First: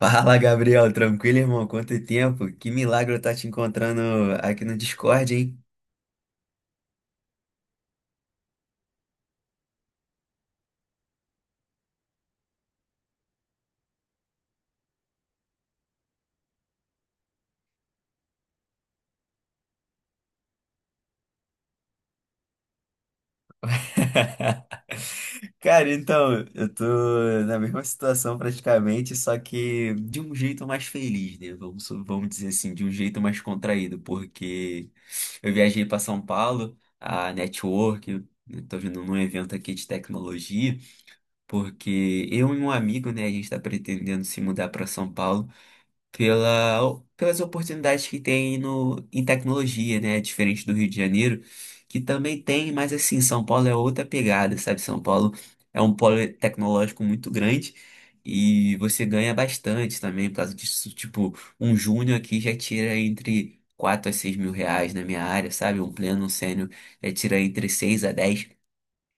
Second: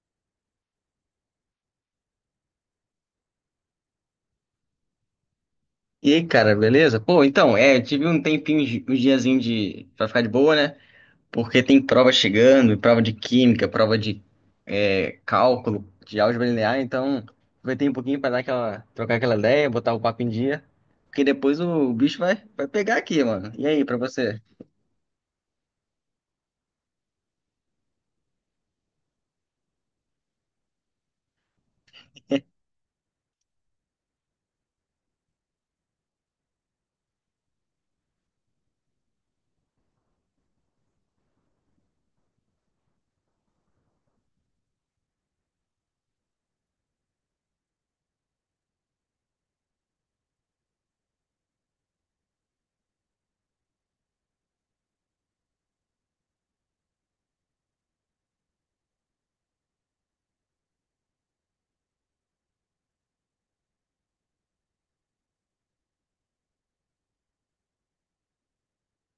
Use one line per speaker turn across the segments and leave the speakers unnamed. Fala, Gabriel. Tranquilo, irmão? Quanto tempo? Que milagre eu tá te encontrando aqui no Discord, hein?
E aí, cara, beleza? Eu tive um tempinho, um diazinho pra ficar de boa, né? Porque tem prova chegando, prova de química, prova de cálculo, de álgebra linear, então aproveitei um pouquinho pra dar trocar aquela ideia, botar o papo em dia, porque depois o bicho vai pegar aqui, mano. E aí, pra você?
Cara, então, eu tô na mesma situação praticamente, só que de um jeito mais feliz, né? Vamos dizer assim, de um jeito mais contraído, porque eu viajei para São Paulo, a Network, eu tô vindo num evento aqui de tecnologia, porque eu e um amigo, né, a gente tá pretendendo se mudar para São Paulo, pelas oportunidades que tem no, em tecnologia, né? Diferente do Rio de Janeiro, que também tem, mas assim, São Paulo é outra pegada, sabe? São Paulo é um polo tecnológico muito grande e você ganha bastante também por causa disso. Tipo, um júnior aqui já tira entre R$ 4 a 6 mil na minha área, sabe? Um pleno, um sênior já tira entre 6 a 10,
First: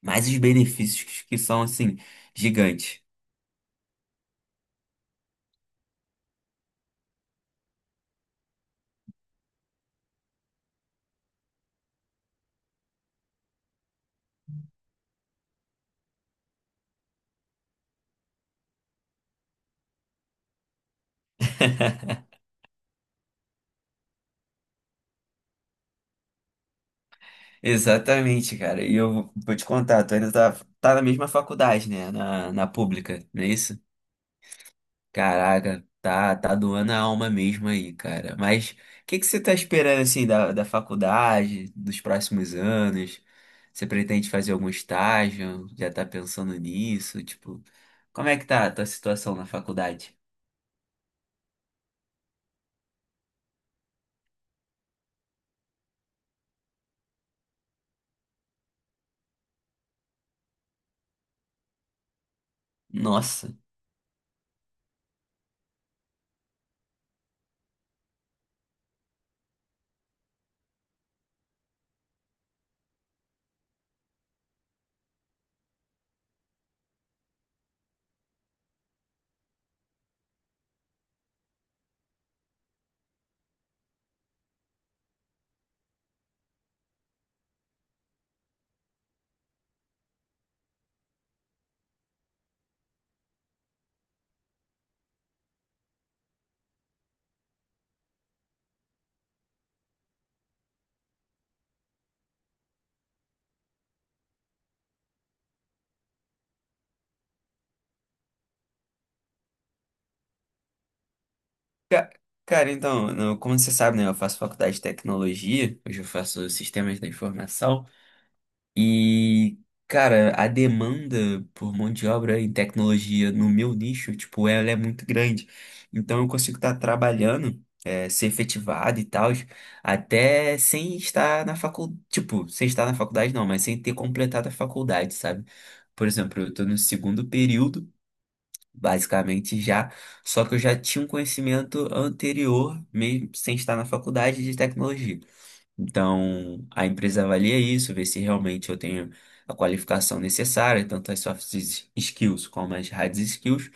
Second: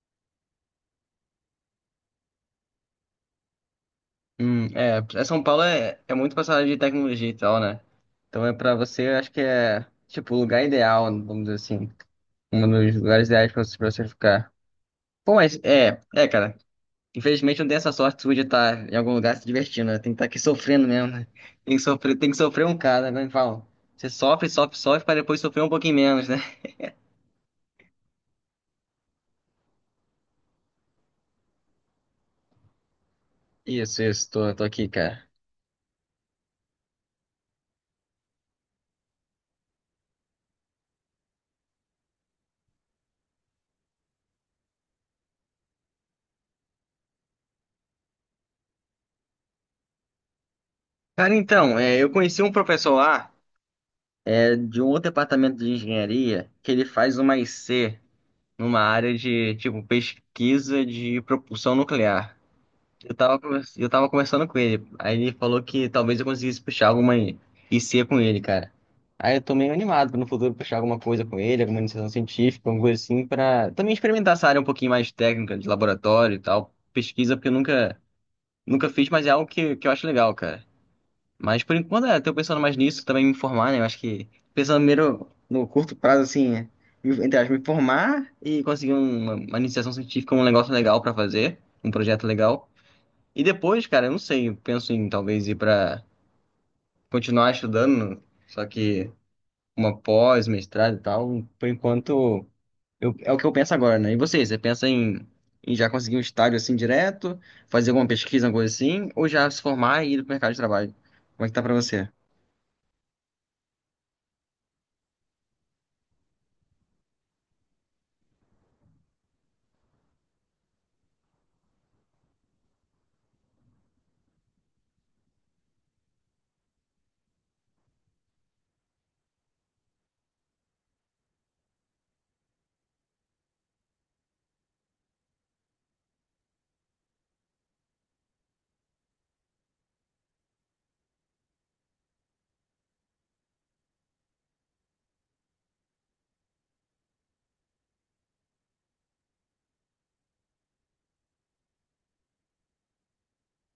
mais os benefícios que são, assim, gigantes.
São Paulo é muito passada de tecnologia e tal, né? Então é pra você, eu acho que é, tipo, o lugar ideal, vamos dizer assim, um dos lugares ideais pra você ficar. Bom, cara. Infelizmente não tem essa sorte sua de estar em algum lugar se divertindo, né? Tem que estar aqui sofrendo mesmo, né? Tem que sofrer um cara, né? Fala, você sofre, sofre, sofre para depois sofrer um pouquinho menos, né?
Exatamente, cara. E eu vou te contar, tá na mesma faculdade, né? Na pública, não é isso?
Isso, tô, tô aqui, cara.
Caraca, tá doando a alma mesmo aí, cara. Mas o que que você tá esperando, assim, da faculdade, dos próximos anos? Você pretende fazer algum estágio? Já tá pensando nisso? Tipo, como é que tá a tua situação na faculdade?
Eu conheci um professor lá, de um outro departamento de engenharia, que ele faz uma IC numa área de, tipo, pesquisa de propulsão nuclear. Eu tava,
Nossa.
eu tava conversando com ele. Aí ele falou que talvez eu conseguisse puxar alguma IC com ele, cara. Aí eu tô meio animado pra no futuro puxar alguma coisa com ele, alguma iniciação científica, alguma coisa assim, pra também experimentar essa área um pouquinho mais técnica, de laboratório e tal. Pesquisa, porque eu nunca fiz, mas é algo que eu acho legal, cara. Mas por enquanto, tô pensando mais nisso, também me formar, né? Eu acho que pensando primeiro no curto prazo, assim, entre aspas, me formar e conseguir uma iniciação científica, um negócio legal pra fazer, um projeto legal. E depois, cara, eu não sei, eu penso em talvez ir pra continuar estudando, só que uma pós, mestrado e tal, por enquanto é o que eu penso agora, né? E você, em já conseguir um estágio assim direto, fazer alguma pesquisa, alguma coisa assim, ou já se formar e ir pro mercado de trabalho? Como é que tá pra você?
Ca- Cara, então, como você sabe, né? Eu faço faculdade de tecnologia, hoje eu faço sistemas da informação. E, cara, a demanda por mão de obra em tecnologia no meu nicho, tipo, ela é muito grande. Então eu consigo estar trabalhando, ser efetivado e tal, até sem estar na faculdade, tipo, sem estar na faculdade não, mas sem ter completado a faculdade, sabe? Por exemplo, eu estou no segundo período, basicamente já, só que eu já tinha um conhecimento anterior, mesmo sem estar na faculdade de tecnologia. Então, a empresa avalia isso, vê se realmente eu tenho a qualificação necessária, tanto as skills como as hard skills.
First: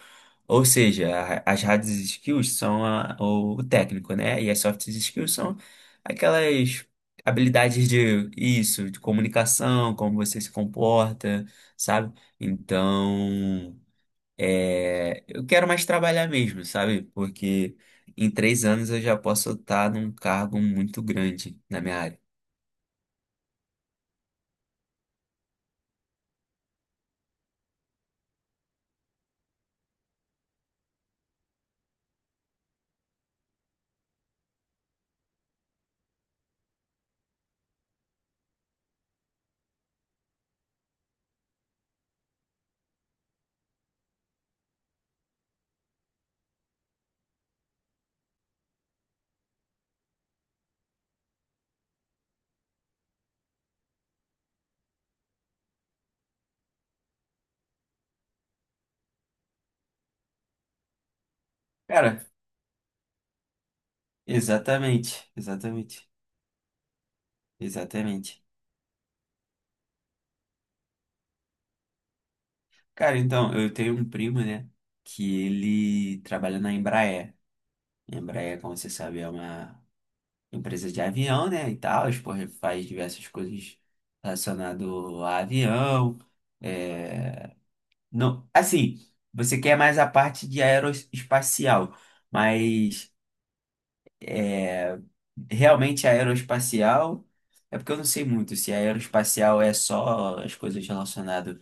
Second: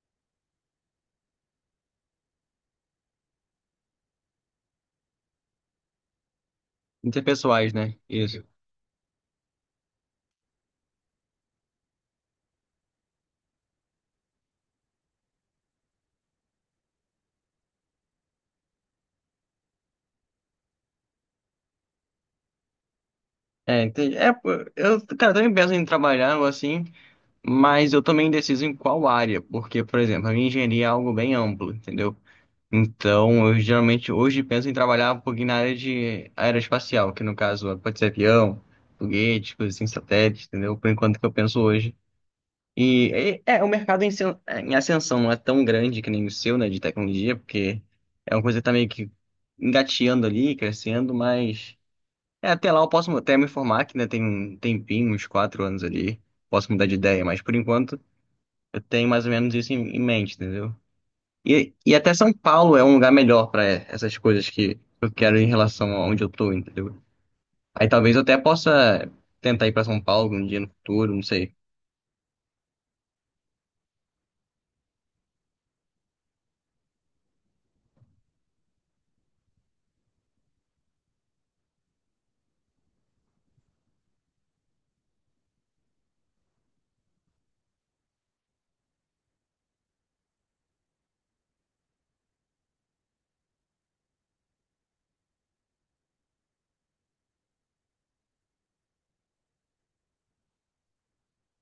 Ou seja, as hard skills são o técnico, né? E as soft skills são aquelas
Interpessoais,
habilidades
né?
de
Isso.
isso, de comunicação, como você se comporta, sabe? Então, é, eu quero mais trabalhar mesmo, sabe? Porque em 3 anos eu já posso estar num cargo muito grande na minha área.
É, entendi. Eu, cara, eu também penso em trabalhar algo assim, mas eu também indeciso em qual área, porque, por exemplo, a minha engenharia é algo bem amplo, entendeu? Então, eu geralmente hoje penso em trabalhar um pouquinho na área de aeroespacial, que no caso pode ser avião, foguete, coisas assim, satélite, entendeu? Por enquanto que eu penso hoje. E o mercado em ascensão não é tão grande que nem o seu, né, de tecnologia, porque é uma coisa que tá meio que engateando ali, crescendo, mas é, até lá eu posso até me informar que ainda tem um tempinho, uns quatro anos ali, posso mudar de ideia, mas por enquanto eu tenho mais ou menos isso em mente, entendeu? E até
Cara,
São Paulo é um lugar melhor para essas coisas que eu
exatamente,
quero em relação a
exatamente,
onde eu tô, entendeu? Aí talvez eu até
exatamente.
possa tentar ir para São Paulo um dia no futuro, não sei.
Cara, então, eu tenho um primo, né, que ele trabalha na Embraer. A Embraer, como você sabe, é uma empresa de avião, né, e tal, porra, faz diversas coisas relacionadas a avião. É... Não, assim, você quer mais a parte de aeroespacial, mas é... realmente aeroespacial... É porque eu não sei muito se aeroespacial é só as coisas relacionadas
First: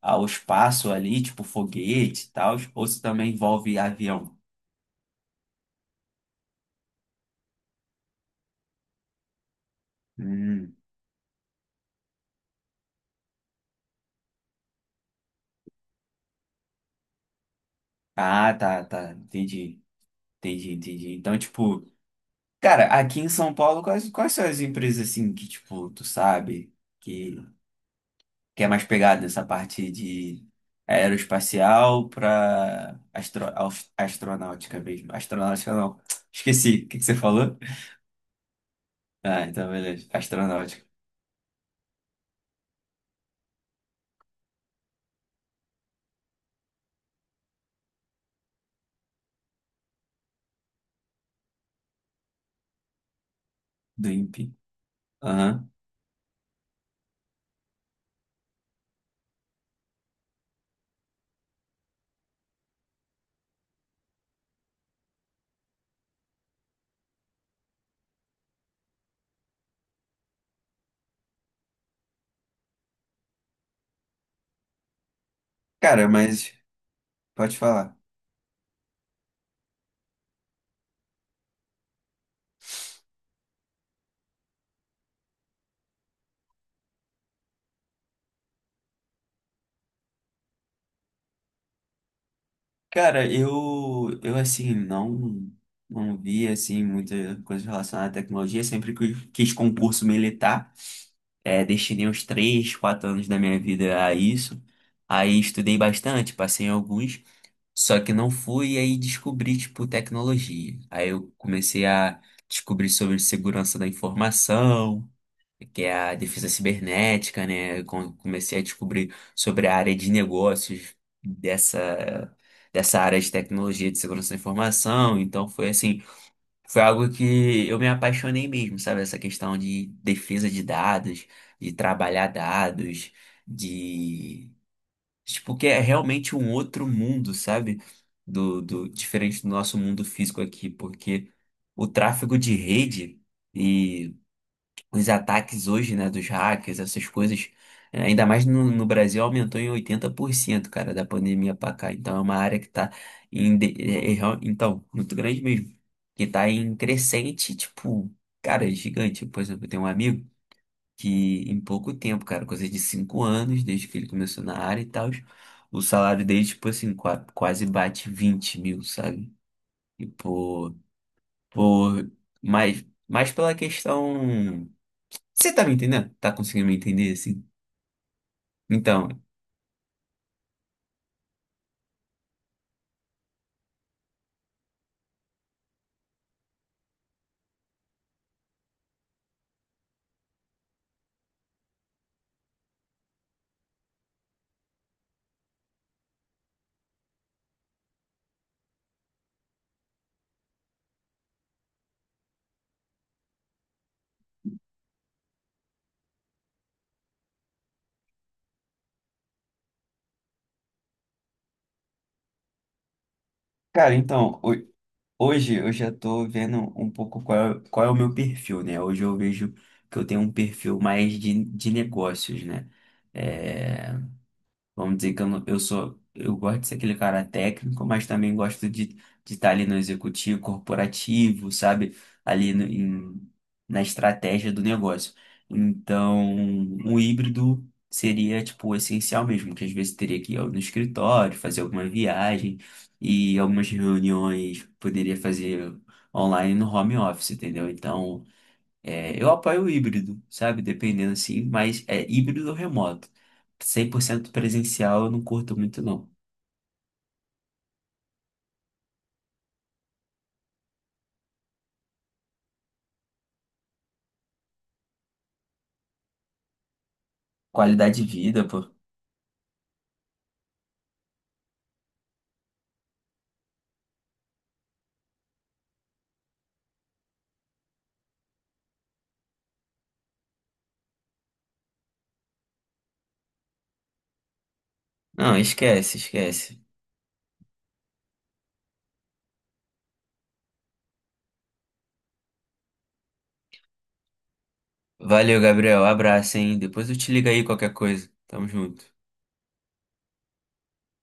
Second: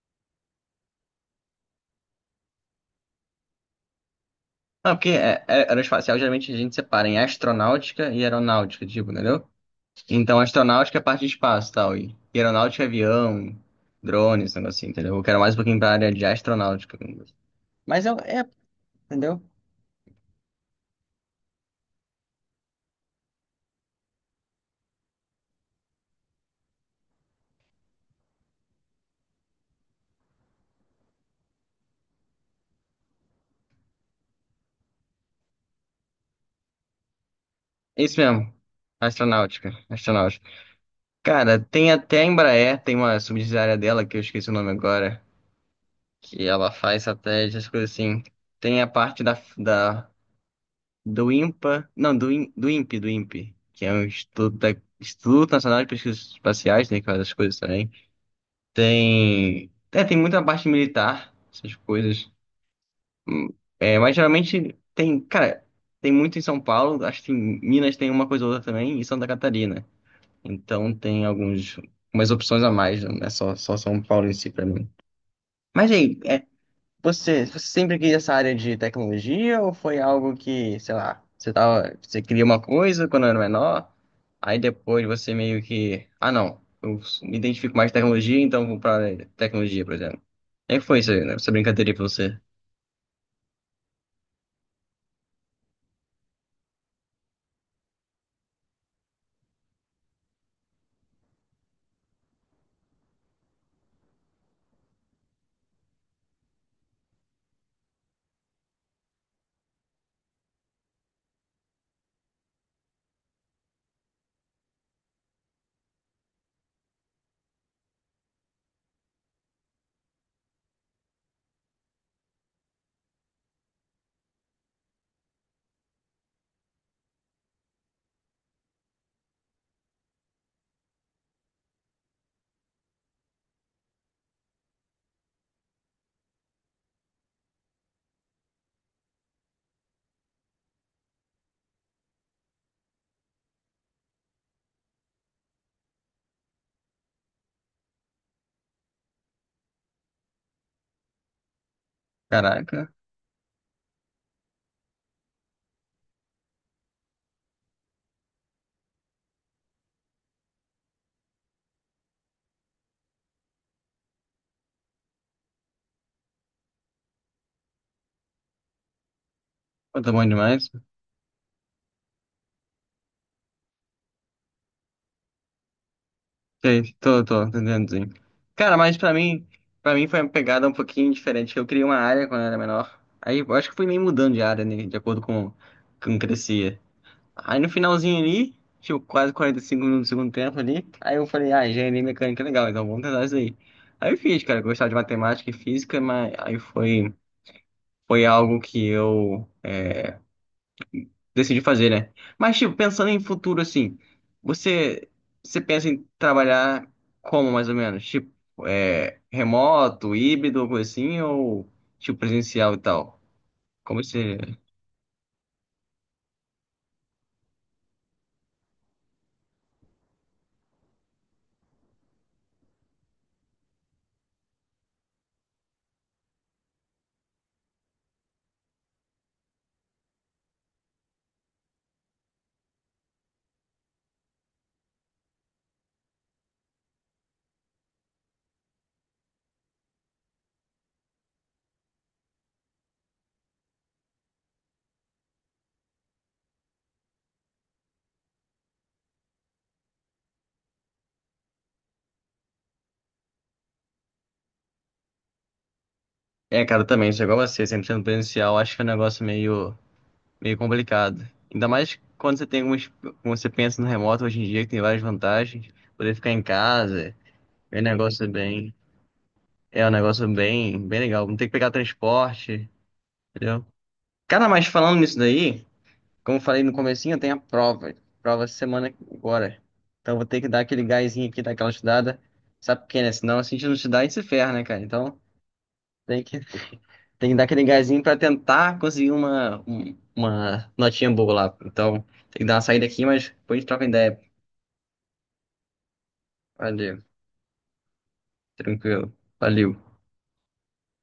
ao espaço ali, tipo foguete e tal, ou se também envolve avião.
Não, porque aeroespacial geralmente a gente separa em astronáutica e aeronáutica, tipo, entendeu? Então
Hum.
astronáutica é parte de espaço e tal, e aeronáutica é avião, drones, esse negócio assim, entendeu? Eu quero mais um pouquinho pra área de astronáutica. Mas é, é,
Ah, tá.
entendeu?
Entendi. Entendi. Então, tipo, cara, aqui em São Paulo, quais são as empresas assim que, tipo, tu sabe que, que é mais pegada nessa parte de aeroespacial pra astronáutica mesmo? Astronáutica não. Esqueci. O que que você falou?
É isso mesmo,
Ah, então
astronáutica,
beleza.
astronáutica.
Astronáutica.
Cara, tem até a Embraer, tem uma subsidiária dela, que eu esqueci o nome agora, que ela faz satélites, essas coisas assim. Tem a parte do INPA, não, do INPE, que é um
Do INPE.
Instituto, Instituto
Aham.
Nacional de Pesquisas Espaciais, né, que faz essas coisas também. Tem, é, tem muita parte militar, essas coisas. Hum, É, mas geralmente tem, cara, tem muito em São Paulo, acho que em Minas tem uma coisa ou outra também, e Santa Catarina. Então tem alguns, umas opções a mais, não é só, só São Paulo em si pra mim. Mas
Cara,
aí, é,
mas pode
você
falar.
sempre quis essa área de tecnologia ou foi algo que, sei lá, você tava, você queria uma coisa quando era menor, aí depois você meio que, ah não, eu me identifico mais com tecnologia, então vou pra área de tecnologia, por exemplo. Como é que foi isso aí, né? Essa brincadeira aí pra você?
Cara, eu assim, não vi, assim, muita coisa relacionada à tecnologia. Sempre que quis concurso militar, é, destinei uns 3 ou 4 anos da minha vida a isso. Aí estudei bastante, passei em alguns, só que não fui, e aí descobri, tipo, tecnologia. Aí eu comecei a descobrir sobre segurança da informação, que é a defesa cibernética, né? Comecei a descobrir sobre a área de negócios dessa, dessa área de tecnologia de segurança da informação. Então foi assim, foi algo que eu me apaixonei mesmo, sabe? Essa questão de defesa de dados, de trabalhar dados, de tipo que é realmente um outro mundo, sabe? Do diferente do nosso mundo físico aqui, porque o tráfego de rede e os ataques hoje, né, dos hackers, essas coisas, ainda mais no Brasil, aumentou em 80% cara, da pandemia pra cá. Então é uma área que tá
Caraca,
então, muito grande mesmo, que tá em crescente, tipo, cara, é gigante. Por exemplo, eu tenho um amigo que em pouco tempo, cara, coisa de 5 anos, desde que ele começou na área e tal, o salário dele, tipo assim, quase bate 20 mil, sabe?
pô,
E
tá bom demais.
por, mais pela questão, você tá me entendendo? Tá conseguindo me
Sei,
entender
tô, tô
assim?
entendendo, sim. Cara, mas
Então,
pra mim foi uma pegada um pouquinho diferente, que eu criei uma área quando eu era menor. Aí eu acho que fui meio mudando de área, né, de acordo com como crescia. Aí no finalzinho ali, tipo, quase 45 minutos do segundo tempo ali, aí eu falei, ah, engenharia mecânica é legal, então vamos tentar isso aí. Aí eu fiz, cara, eu gostava de matemática e física, mas aí foi, foi algo que eu decidi fazer, né? Mas, tipo, pensando em futuro, assim, você, você pensa em trabalhar como, mais ou menos? Tipo, remoto, híbrido, coisa assim, ou, tipo, presencial e tal?
cara,
Como você...
então, hoje eu já tô vendo um pouco qual é o meu perfil, né? Hoje eu vejo que eu tenho um perfil mais de negócios, né? Eh, vamos dizer que eu, não- eu sou, eu gosto de ser aquele cara técnico, mas também gosto de estar ali no executivo corporativo, sabe? Ali no- em- Na estratégia do negócio. Então, um híbrido seria, tipo, essencial mesmo, que às vezes teria que no escritório, fazer alguma viagem e algumas reuniões poderia fazer online no home office, entendeu? Então, é, eu apoio o híbrido, sabe? Dependendo assim, mas é híbrido ou remoto. 100% presencial eu não curto muito, não.
Eu também, isso é igual a você, sempre sendo presencial, acho que é um negócio meio complicado. Ainda mais quando você tem algumas... Quando você pensa no remoto hoje em dia, que tem várias vantagens, poder ficar em casa, é um
Qualidade de
negócio
vida, pô.
bem... É um negócio bem legal, não tem que pegar transporte, entendeu? Cara, mas falando nisso daí... Como eu falei no comecinho, eu tenho a prova. Prova essa semana agora. Então eu vou ter que dar aquele gásinho aqui, dar aquela estudada. Sabe por quê, né? Senão se a gente não estudar, a gente se ferra, né, cara? Então
Não, esquece,
tem que,
esquece.
tem que dar aquele gásinho pra tentar conseguir uma notinha boa lá. Então tem que dar uma saída aqui, mas depois a gente troca ideia.
Valeu, Gabriel. Abraço, hein? Depois eu
Valeu,
te ligo aí qualquer coisa. Tamo junto.
tranquilo. Valeu.